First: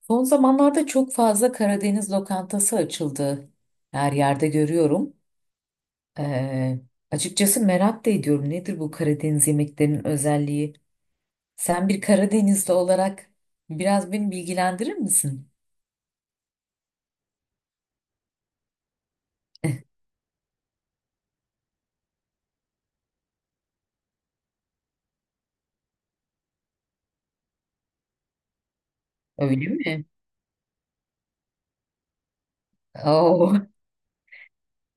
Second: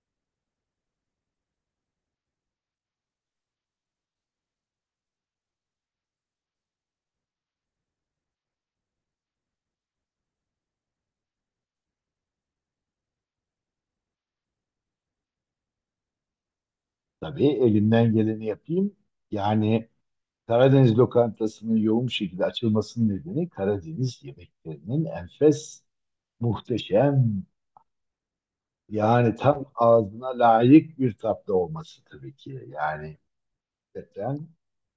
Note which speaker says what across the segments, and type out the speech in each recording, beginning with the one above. Speaker 1: Son zamanlarda çok fazla Karadeniz lokantası açıldı. Her yerde görüyorum. Ee, Açıkçası merak da ediyorum. Nedir bu Karadeniz yemeklerinin özelliği? Sen bir Karadenizli olarak biraz beni bilgilendirir misin?
Speaker 2: Tabii elimden geleni yapayım. Yani Karadeniz lokantasının yoğun bir şekilde açılmasının nedeni Karadeniz yemeklerinin enfes, muhteşem, yani
Speaker 1: Öyle
Speaker 2: tam
Speaker 1: mi?
Speaker 2: ağzına layık bir tatlı olması tabii ki. Yani
Speaker 1: Oo,
Speaker 2: gerçekten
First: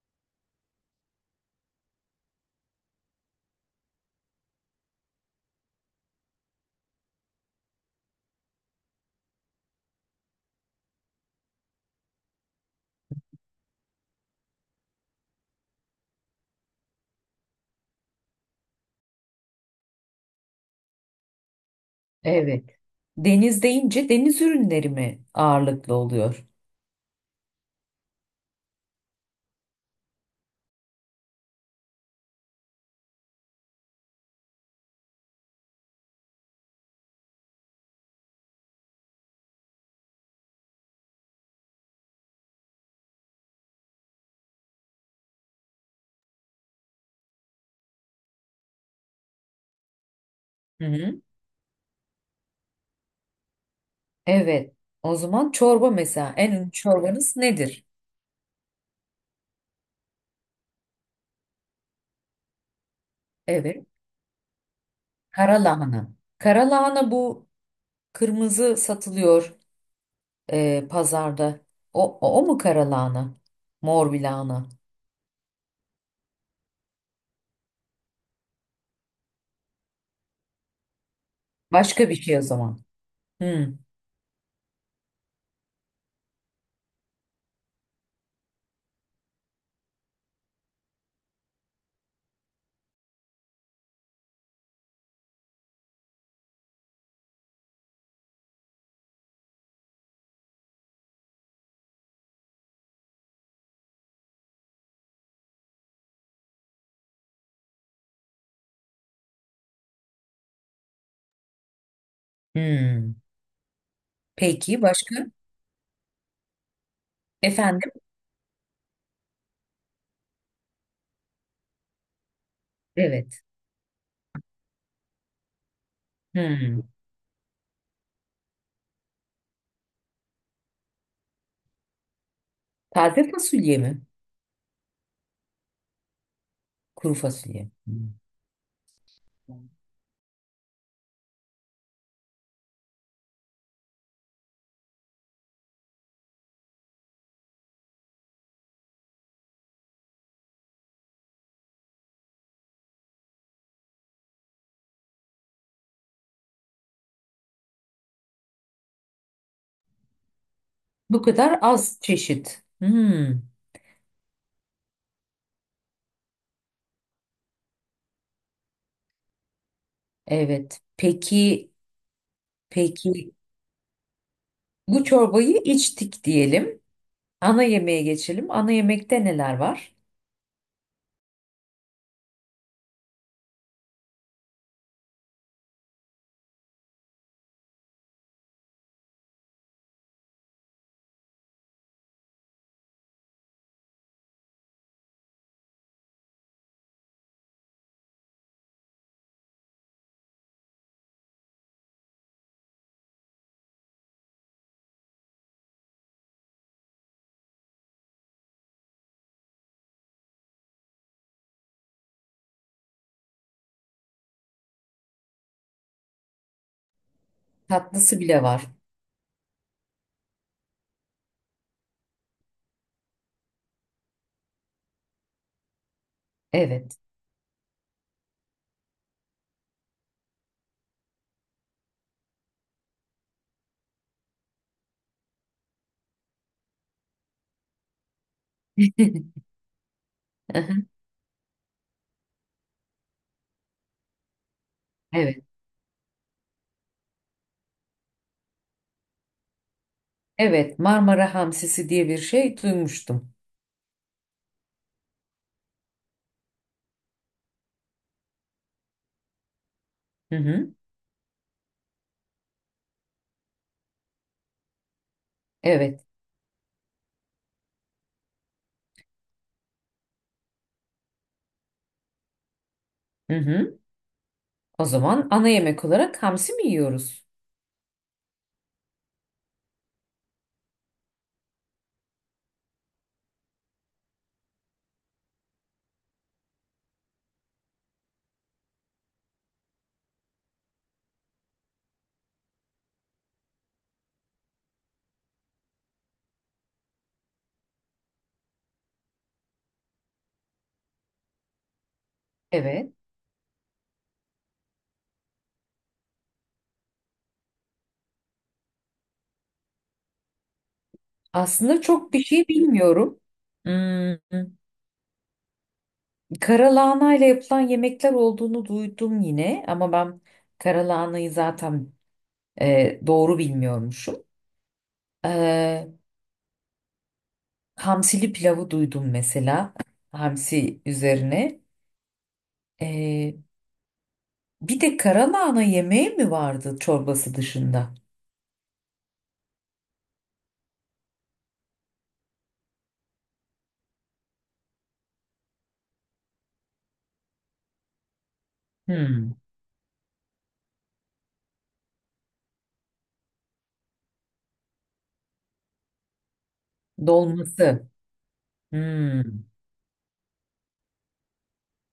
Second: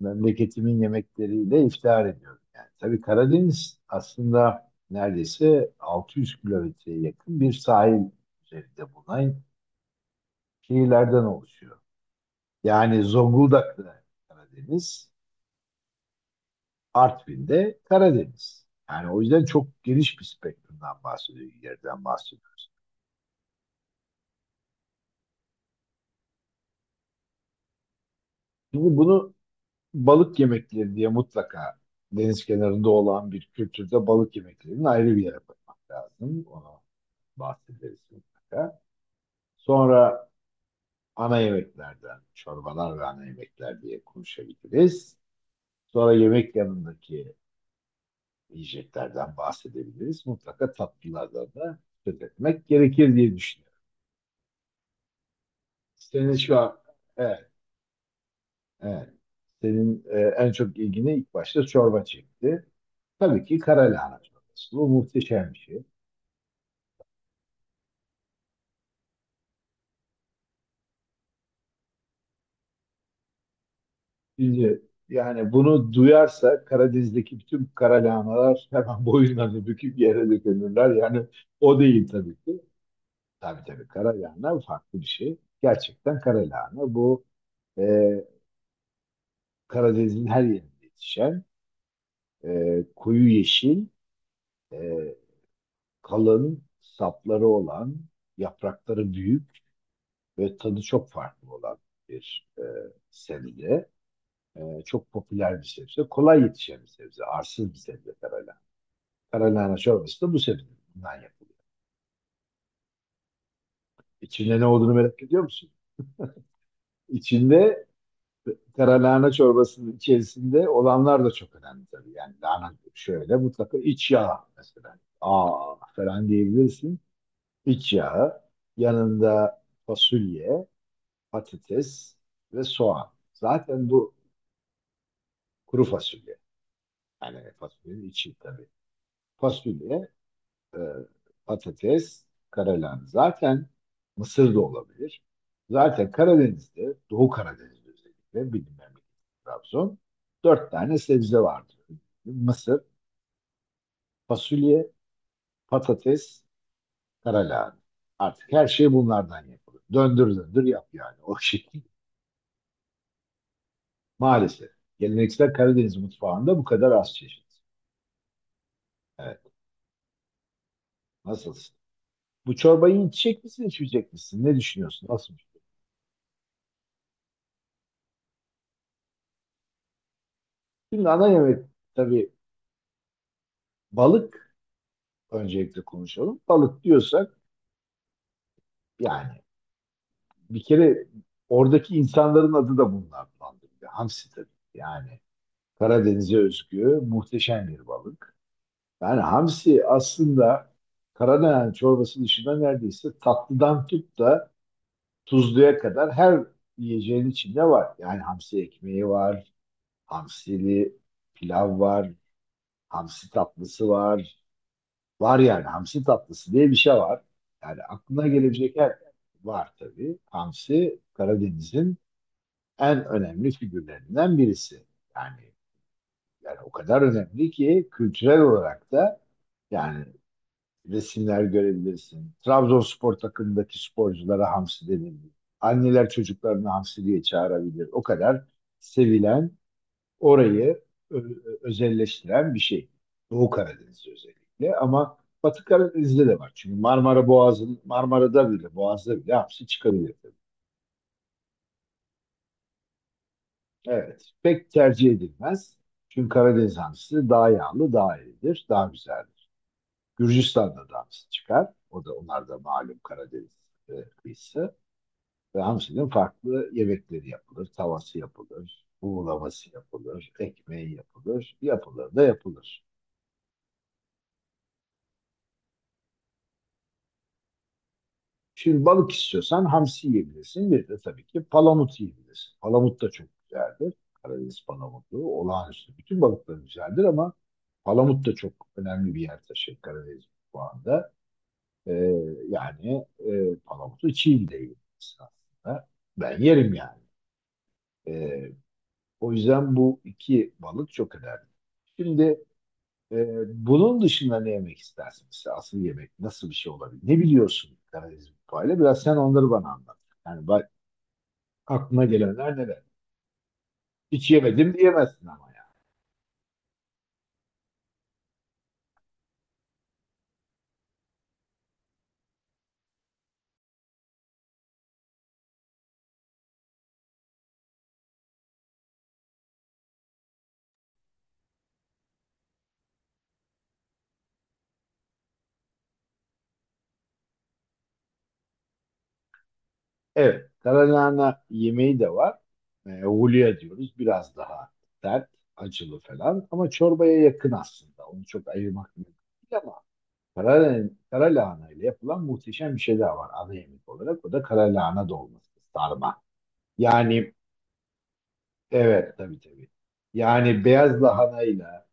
Speaker 2: memleketimin yemekleriyle iftihar ediyorum. Yani tabii Karadeniz aslında neredeyse 600 kilometreye yakın bir sahil üzerinde bulunan şehirlerden oluşuyor. Yani Zonguldak'ta Karadeniz. Artvin'de Karadeniz. Yani o yüzden çok geniş bir spektrumdan bahsediyoruz, yerden
Speaker 1: evet.
Speaker 2: bahsediyoruz.
Speaker 1: Deniz deyince deniz ürünleri mi ağırlıklı oluyor?
Speaker 2: Şimdi bunu balık yemekleri diye mutlaka deniz kenarında olan bir kültürde balık yemeklerinin ayrı bir yere koymak lazım. Ona bahsederiz mutlaka. Sonra ana yemeklerden, çorbalar ve ana yemekler diye konuşabiliriz. Sonra yemek yanındaki yiyeceklerden bahsedebiliriz. Mutlaka
Speaker 1: Hı hı.
Speaker 2: tatlılardan da söz etmek gerekir diye düşünüyorum.
Speaker 1: Evet. O zaman çorba
Speaker 2: Senin
Speaker 1: mesela. En
Speaker 2: şu
Speaker 1: ünlü
Speaker 2: an,
Speaker 1: çorbanız
Speaker 2: evet.
Speaker 1: nedir?
Speaker 2: Evet. Senin en çok ilgini ilk başta çorba çekti. Tabii ki
Speaker 1: Evet.
Speaker 2: kara lahana çorbası. Bu muhteşem bir
Speaker 1: Kara
Speaker 2: şey.
Speaker 1: lahana. Kara lahana bu kırmızı satılıyor, pazarda. O mu kara lahana? Mor bir lahana.
Speaker 2: Şimdi yani bunu duyarsa Karadeniz'deki bütün kara lahanalar hemen boyunlarını büküp yere dökülürler. Yani o değil
Speaker 1: Başka bir
Speaker 2: tabii
Speaker 1: şey o
Speaker 2: ki.
Speaker 1: zaman.
Speaker 2: Tabii,
Speaker 1: Hmm.
Speaker 2: tabii, kara lahana farklı bir şey. Gerçekten kara lahana bu e, Karadeniz'in her yerinde yetişen koyu yeşil, e, kalın sapları olan, yaprakları büyük ve tadı çok farklı olan bir sebze. Çok popüler bir sebze. Kolay yetişen bir sebze. Arsız bir sebze karalahana. Karalahana çorbası da bu sebze. Bundan yapılıyor.
Speaker 1: Hmm.
Speaker 2: İçinde ne
Speaker 1: Peki
Speaker 2: olduğunu merak
Speaker 1: başka?
Speaker 2: ediyor musun? İçinde
Speaker 1: Efendim?
Speaker 2: karalahana çorbasının içerisinde olanlar da çok önemli tabii. Yani lahana şöyle
Speaker 1: Evet.
Speaker 2: mutlaka iç yağ mesela. Aa falan
Speaker 1: Hmm.
Speaker 2: diyebilirsin. İç yağı. Yanında fasulye, patates ve soğan.
Speaker 1: Taze fasulye
Speaker 2: Zaten
Speaker 1: mi?
Speaker 2: bu kuru fasulye.
Speaker 1: Kuru
Speaker 2: Yani
Speaker 1: fasulye.
Speaker 2: fasulyenin
Speaker 1: Hmm.
Speaker 2: içi tabii. Fasulye, e, patates, karalahan. Zaten mısır da olabilir. Zaten Karadeniz'de, Doğu Karadeniz'de özellikle bildiğim memleket Trabzon. Dört tane sebze vardır. Mısır, fasulye, patates, karalahan. Artık her şey bunlardan yapılır. Döndür döndür yap yani
Speaker 1: Bu
Speaker 2: o
Speaker 1: kadar
Speaker 2: şekilde.
Speaker 1: az çeşit. Hmm.
Speaker 2: Maalesef. Geleneksel Karadeniz mutfağında bu kadar az çeşit. Evet.
Speaker 1: Evet. Peki,
Speaker 2: Nasılsın? Bu çorbayı
Speaker 1: peki
Speaker 2: içecek misin, içmeyecek misin? Ne
Speaker 1: bu
Speaker 2: düşünüyorsun? Nasıl?
Speaker 1: çorbayı içtik diyelim. Ana yemeğe geçelim. Ana yemekte neler var?
Speaker 2: Şimdi ana yemek tabii balık öncelikle konuşalım. Balık diyorsak yani bir kere oradaki insanların adı da bunlar bandırıyor. Hamsi tabii. Yani Karadeniz'e özgü muhteşem bir balık. Yani hamsi aslında Karadeniz çorbası dışında neredeyse tatlıdan tut da tuzluya kadar her yiyeceğin içinde var. Yani hamsi ekmeği var, hamsili pilav var, hamsi tatlısı var. Var yani hamsi tatlısı diye bir şey var. Yani
Speaker 1: Tatlısı
Speaker 2: aklına
Speaker 1: bile var.
Speaker 2: gelebilecek her var tabii. Hamsi Karadeniz'in en önemli figürlerinden birisi. Yani yani o
Speaker 1: Evet.
Speaker 2: kadar önemli ki kültürel olarak da yani resimler görebilirsin. Trabzonspor takımındaki sporculara hamsi denildi. Anneler çocuklarını hamsi diye çağırabilir. O kadar sevilen orayı ö- özelleştiren bir şey. Doğu Karadeniz'de özellikle ama
Speaker 1: Evet.
Speaker 2: Batı Karadeniz'de de var. Çünkü Marmara Boğazı'nın Marmara'da bile Boğaz'da bile hamsi çıkabilir. Tabii.
Speaker 1: Evet, Marmara hamsisi diye bir şey duymuştum.
Speaker 2: Evet. Pek tercih edilmez. Çünkü Karadeniz hamsisi daha yağlı, daha iyidir, daha güzeldir.
Speaker 1: Hı hı.
Speaker 2: Gürcistan'da da hamsi çıkar. O da onlar da malum Karadeniz e, kıyısı. Ve
Speaker 1: Evet.
Speaker 2: hamsinin farklı yemekleri yapılır. Tavası yapılır, buğulaması yapılır, ekmeği yapılır, yapılır da yapılır.
Speaker 1: Hı hı. O zaman ana yemek olarak hamsi mi yiyoruz?
Speaker 2: Şimdi balık istiyorsan hamsi yiyebilirsin. Bir de tabii ki palamut yiyebilirsin. Palamut da çok güzeldir. Karadeniz palamutu olağanüstü. Bütün balıklar güzeldir ama palamut da çok önemli bir yer taşır Karadeniz mutfağında. Ee, Yani palamutu çiğ de yiyebilirsin aslında. Ben yerim yani. Ee, O yüzden bu iki balık çok önemli. Şimdi
Speaker 1: Evet.
Speaker 2: e, bunun dışında ne yemek istersin? Mesela asıl yemek nasıl bir şey olabilir? Ne biliyorsun Karadeniz mutfağıyla? Biraz sen onları bana anlat. Yani
Speaker 1: Aslında
Speaker 2: aklına
Speaker 1: çok bir şey
Speaker 2: gelenler neler?
Speaker 1: bilmiyorum. Hmm,
Speaker 2: Hiç yemedim diyemezsin ama ya.
Speaker 1: karalahana ile yapılan yemekler olduğunu duydum yine ama ben karalahanayı zaten doğru bilmiyormuşum. E, Hamsili pilavı duydum mesela. Hamsi üzerine. E, Bir de karalahana yemeği mi vardı çorbası dışında?
Speaker 2: Evet, karalahana yemeği de var. Hulya diyoruz. Biraz daha sert, acılı falan. Ama çorbaya yakın aslında. Onu çok ayırmak mümkün
Speaker 1: Hmm.
Speaker 2: değil ama karalahana ile yapılan muhteşem bir şey daha var ana yemek olarak. O da karalahana dolması, sarma. Yani
Speaker 1: Dolması.
Speaker 2: evet,
Speaker 1: Hmm.
Speaker 2: tabii, tabii. Yani beyaz lahanayla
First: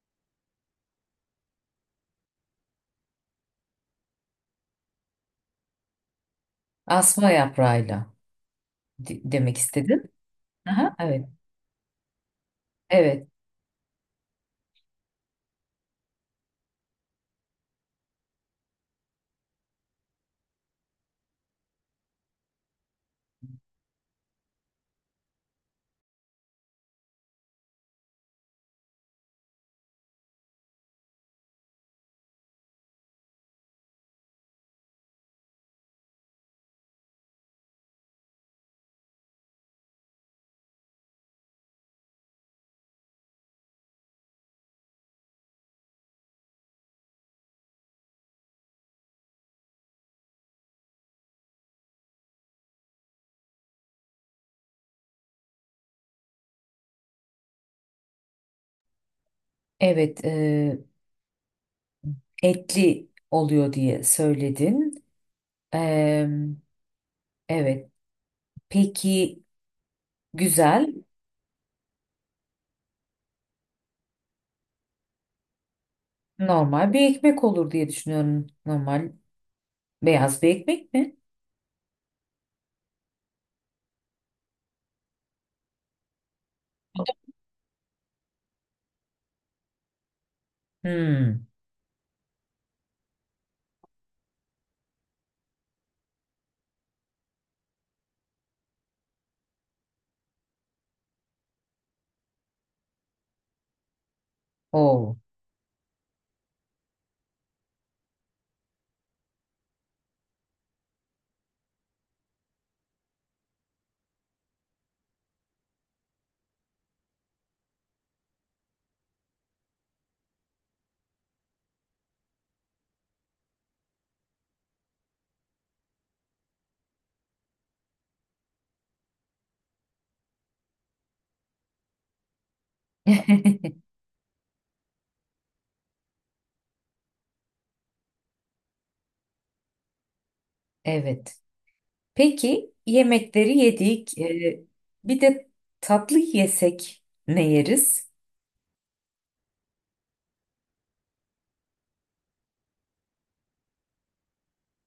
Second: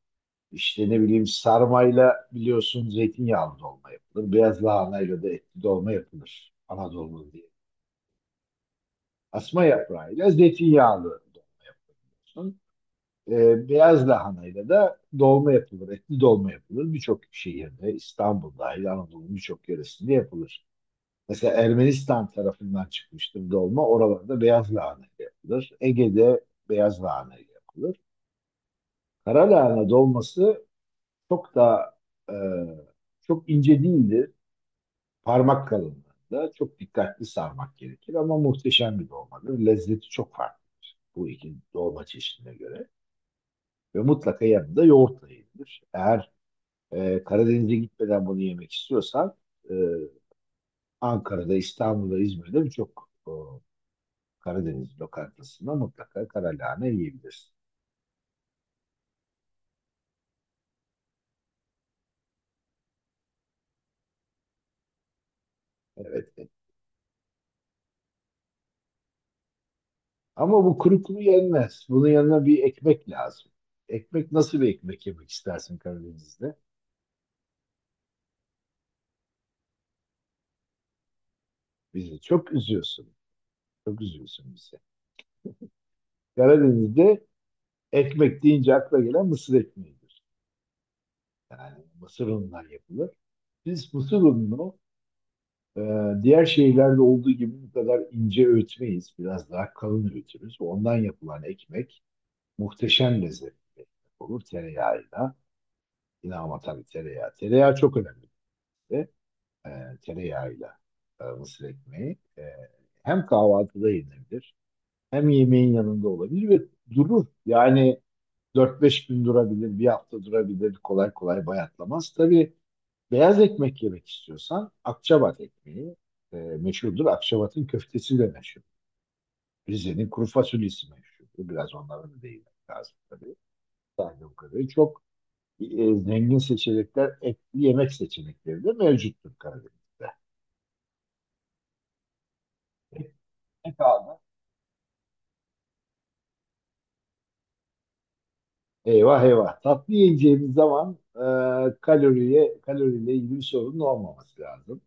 Speaker 2: İşte ne bileyim sarmayla biliyorsun zeytinyağlı dolma yapılır. Beyaz lahanayla da etli dolma yapılır. Anadolu
Speaker 1: Asma
Speaker 2: diye.
Speaker 1: yaprağıyla demek
Speaker 2: Asma
Speaker 1: istedin.
Speaker 2: yaprağıyla
Speaker 1: Aha,
Speaker 2: zeytinyağlı
Speaker 1: evet.
Speaker 2: dolma yapılır.
Speaker 1: Evet.
Speaker 2: Beyaz lahanayla da dolma yapılır. Etli dolma yapılır. Birçok şehirde İstanbul dahil Anadolu'nun birçok yöresinde yapılır. Mesela Ermenistan tarafından çıkmıştır dolma. Oralarda beyaz lahana ile yapılır. Ege'de beyaz lahana ile yapılır. Kara lahana dolması çok daha e, çok ince değildir. Parmak kalınlığında çok dikkatli sarmak gerekir ama muhteşem bir dolmadır. Lezzeti çok farklı bu iki dolma çeşidine göre. Ve mutlaka yanında yoğurtla yenilir. Eğer Karadeniz'e gitmeden bunu yemek istiyorsan e, Ankara'da, İstanbul'da, İzmir'de birçok Karadeniz lokantasında mutlaka karalahane yiyebilirsin.
Speaker 1: Evet. Etli oluyor diye söyledin. E,
Speaker 2: Evet.
Speaker 1: evet. Peki
Speaker 2: Ama bu
Speaker 1: güzel.
Speaker 2: kuru kuru yenmez. Bunun yanına bir ekmek lazım. Ekmek nasıl bir ekmek yemek istersin Karadeniz'de?
Speaker 1: Normal bir ekmek olur diye düşünüyorum. Normal beyaz bir ekmek mi?
Speaker 2: Bizi çok üzüyorsun. Çok üzüyorsun bizi. Karadeniz'de ekmek deyince akla gelen mısır ekmeğidir.
Speaker 1: Hmm.
Speaker 2: Yani mısır unundan yapılır. Biz mısır ununu e, diğer şeylerde olduğu gibi bu kadar ince öğütmeyiz. Biraz daha kalın öğütürüz. Ondan yapılan ekmek muhteşem lezzetli bir ekmek olur.
Speaker 1: Oo.
Speaker 2: Tereyağıyla, yine ama tabii tereyağı. Tereyağı çok önemli bize. E, Tereyağıyla mısır ekmeği. Hem kahvaltıda yenilebilir, hem yemeğin yanında olabilir ve durur. Yani 4-5 gün durabilir, bir hafta durabilir. Kolay kolay bayatlamaz. Tabii beyaz ekmek yemek istiyorsan Akçabat ekmeği meşhurdur. Akçabat'ın köftesi de meşhur. Rize'nin kuru fasulyesi meşhurdur. Biraz onların da değinmek lazım tabii. Sadece bu kadar. Çok zengin seçenekler, etli yemek seçenekleri de mevcuttur Karadeniz'de.
Speaker 1: Evet. Peki yemekleri
Speaker 2: Ne
Speaker 1: yedik.
Speaker 2: kaldı?
Speaker 1: Bir de tatlı yesek ne yeriz?
Speaker 2: Eyvah eyvah. Tatlı yiyeceğimiz zaman kaloriyle ilgili bir sorunun olmaması lazım.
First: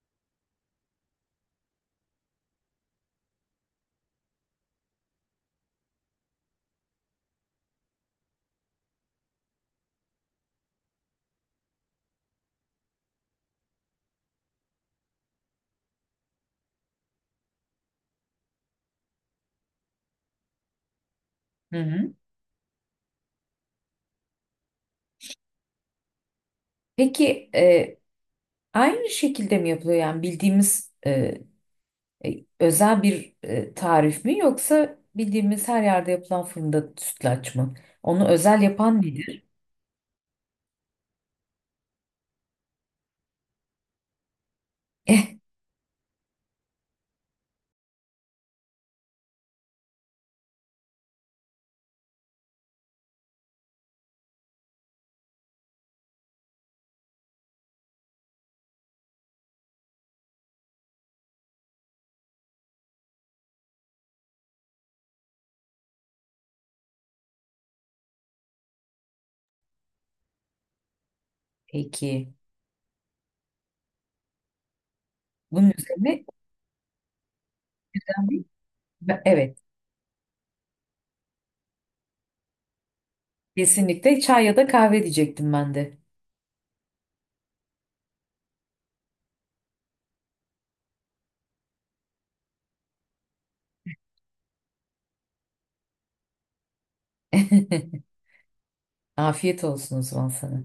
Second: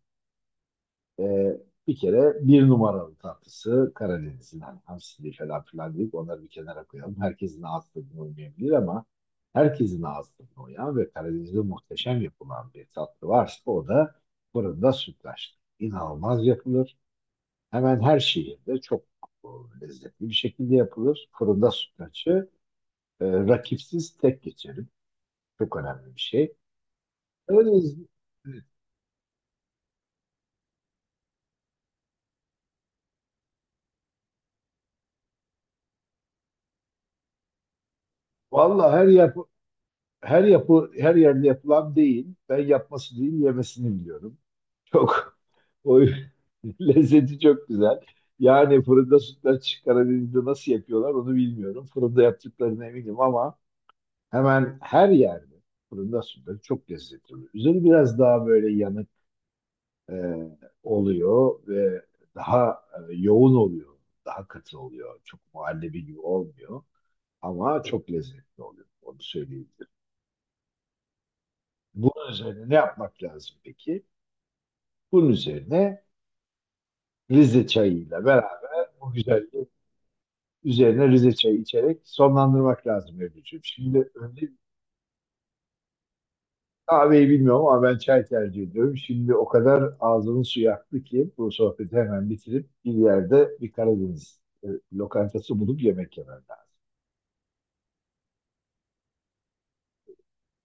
Speaker 2: Ee, Bir kere bir numaralı tatlısı Karadeniz'in hani hamsili falan filan deyip onları bir kenara koyalım. Herkesin ağız tadına uymayabilir ama herkesin ağız tadına uyan ve Karadeniz'de muhteşem yapılan bir tatlı varsa o da fırında sütlaç. İnanılmaz yapılır. Hemen her şehirde çok e, lezzetli bir şekilde yapılır. Fırında
Speaker 1: Hı hı.
Speaker 2: sütlaçı rakipsiz tek geçerim. Çok önemli bir şey.
Speaker 1: Peki
Speaker 2: Öyle,
Speaker 1: aynı şekilde mi yapılıyor yani bildiğimiz özel bir tarif mi yoksa bildiğimiz her yerde yapılan fırında sütlaç mı? Onu özel
Speaker 2: valla
Speaker 1: yapan nedir?
Speaker 2: her yerde yapılan değil. Ben yapması değil yemesini biliyorum. Çok o lezzeti çok güzel. Yani fırında sütlaç Karadeniz'de nasıl yapıyorlar onu bilmiyorum. Fırında yaptıklarına eminim ama hemen her yerde fırında sütlaç çok lezzetli oluyor. Üzeri biraz daha böyle yanık e, oluyor ve daha yoğun oluyor. Daha katı oluyor. Çok muhallebi gibi olmuyor ama çok lezzetli oluyor. Onu söyleyebilirim. Bunun
Speaker 1: Peki
Speaker 2: üzerine ne yapmak lazım peki? Bunun
Speaker 1: bunun
Speaker 2: üzerine
Speaker 1: üzerine
Speaker 2: Rize çayıyla beraber bu
Speaker 1: Evet,
Speaker 2: güzelliği üzerine Rize çayı içerek sonlandırmak lazım Ebru'cum. Şimdi
Speaker 1: kesinlikle çay
Speaker 2: önce
Speaker 1: ya da kahve diyecektim ben de.
Speaker 2: kahveyi bilmiyorum ama ben çay tercih ediyorum. Şimdi o kadar ağzımın suyu aktı ki bu sohbeti hemen bitirip bir yerde bir Karadeniz lokantası bulup yemek yemem lazım.
Speaker 1: Afiyet olsun o zaman sana.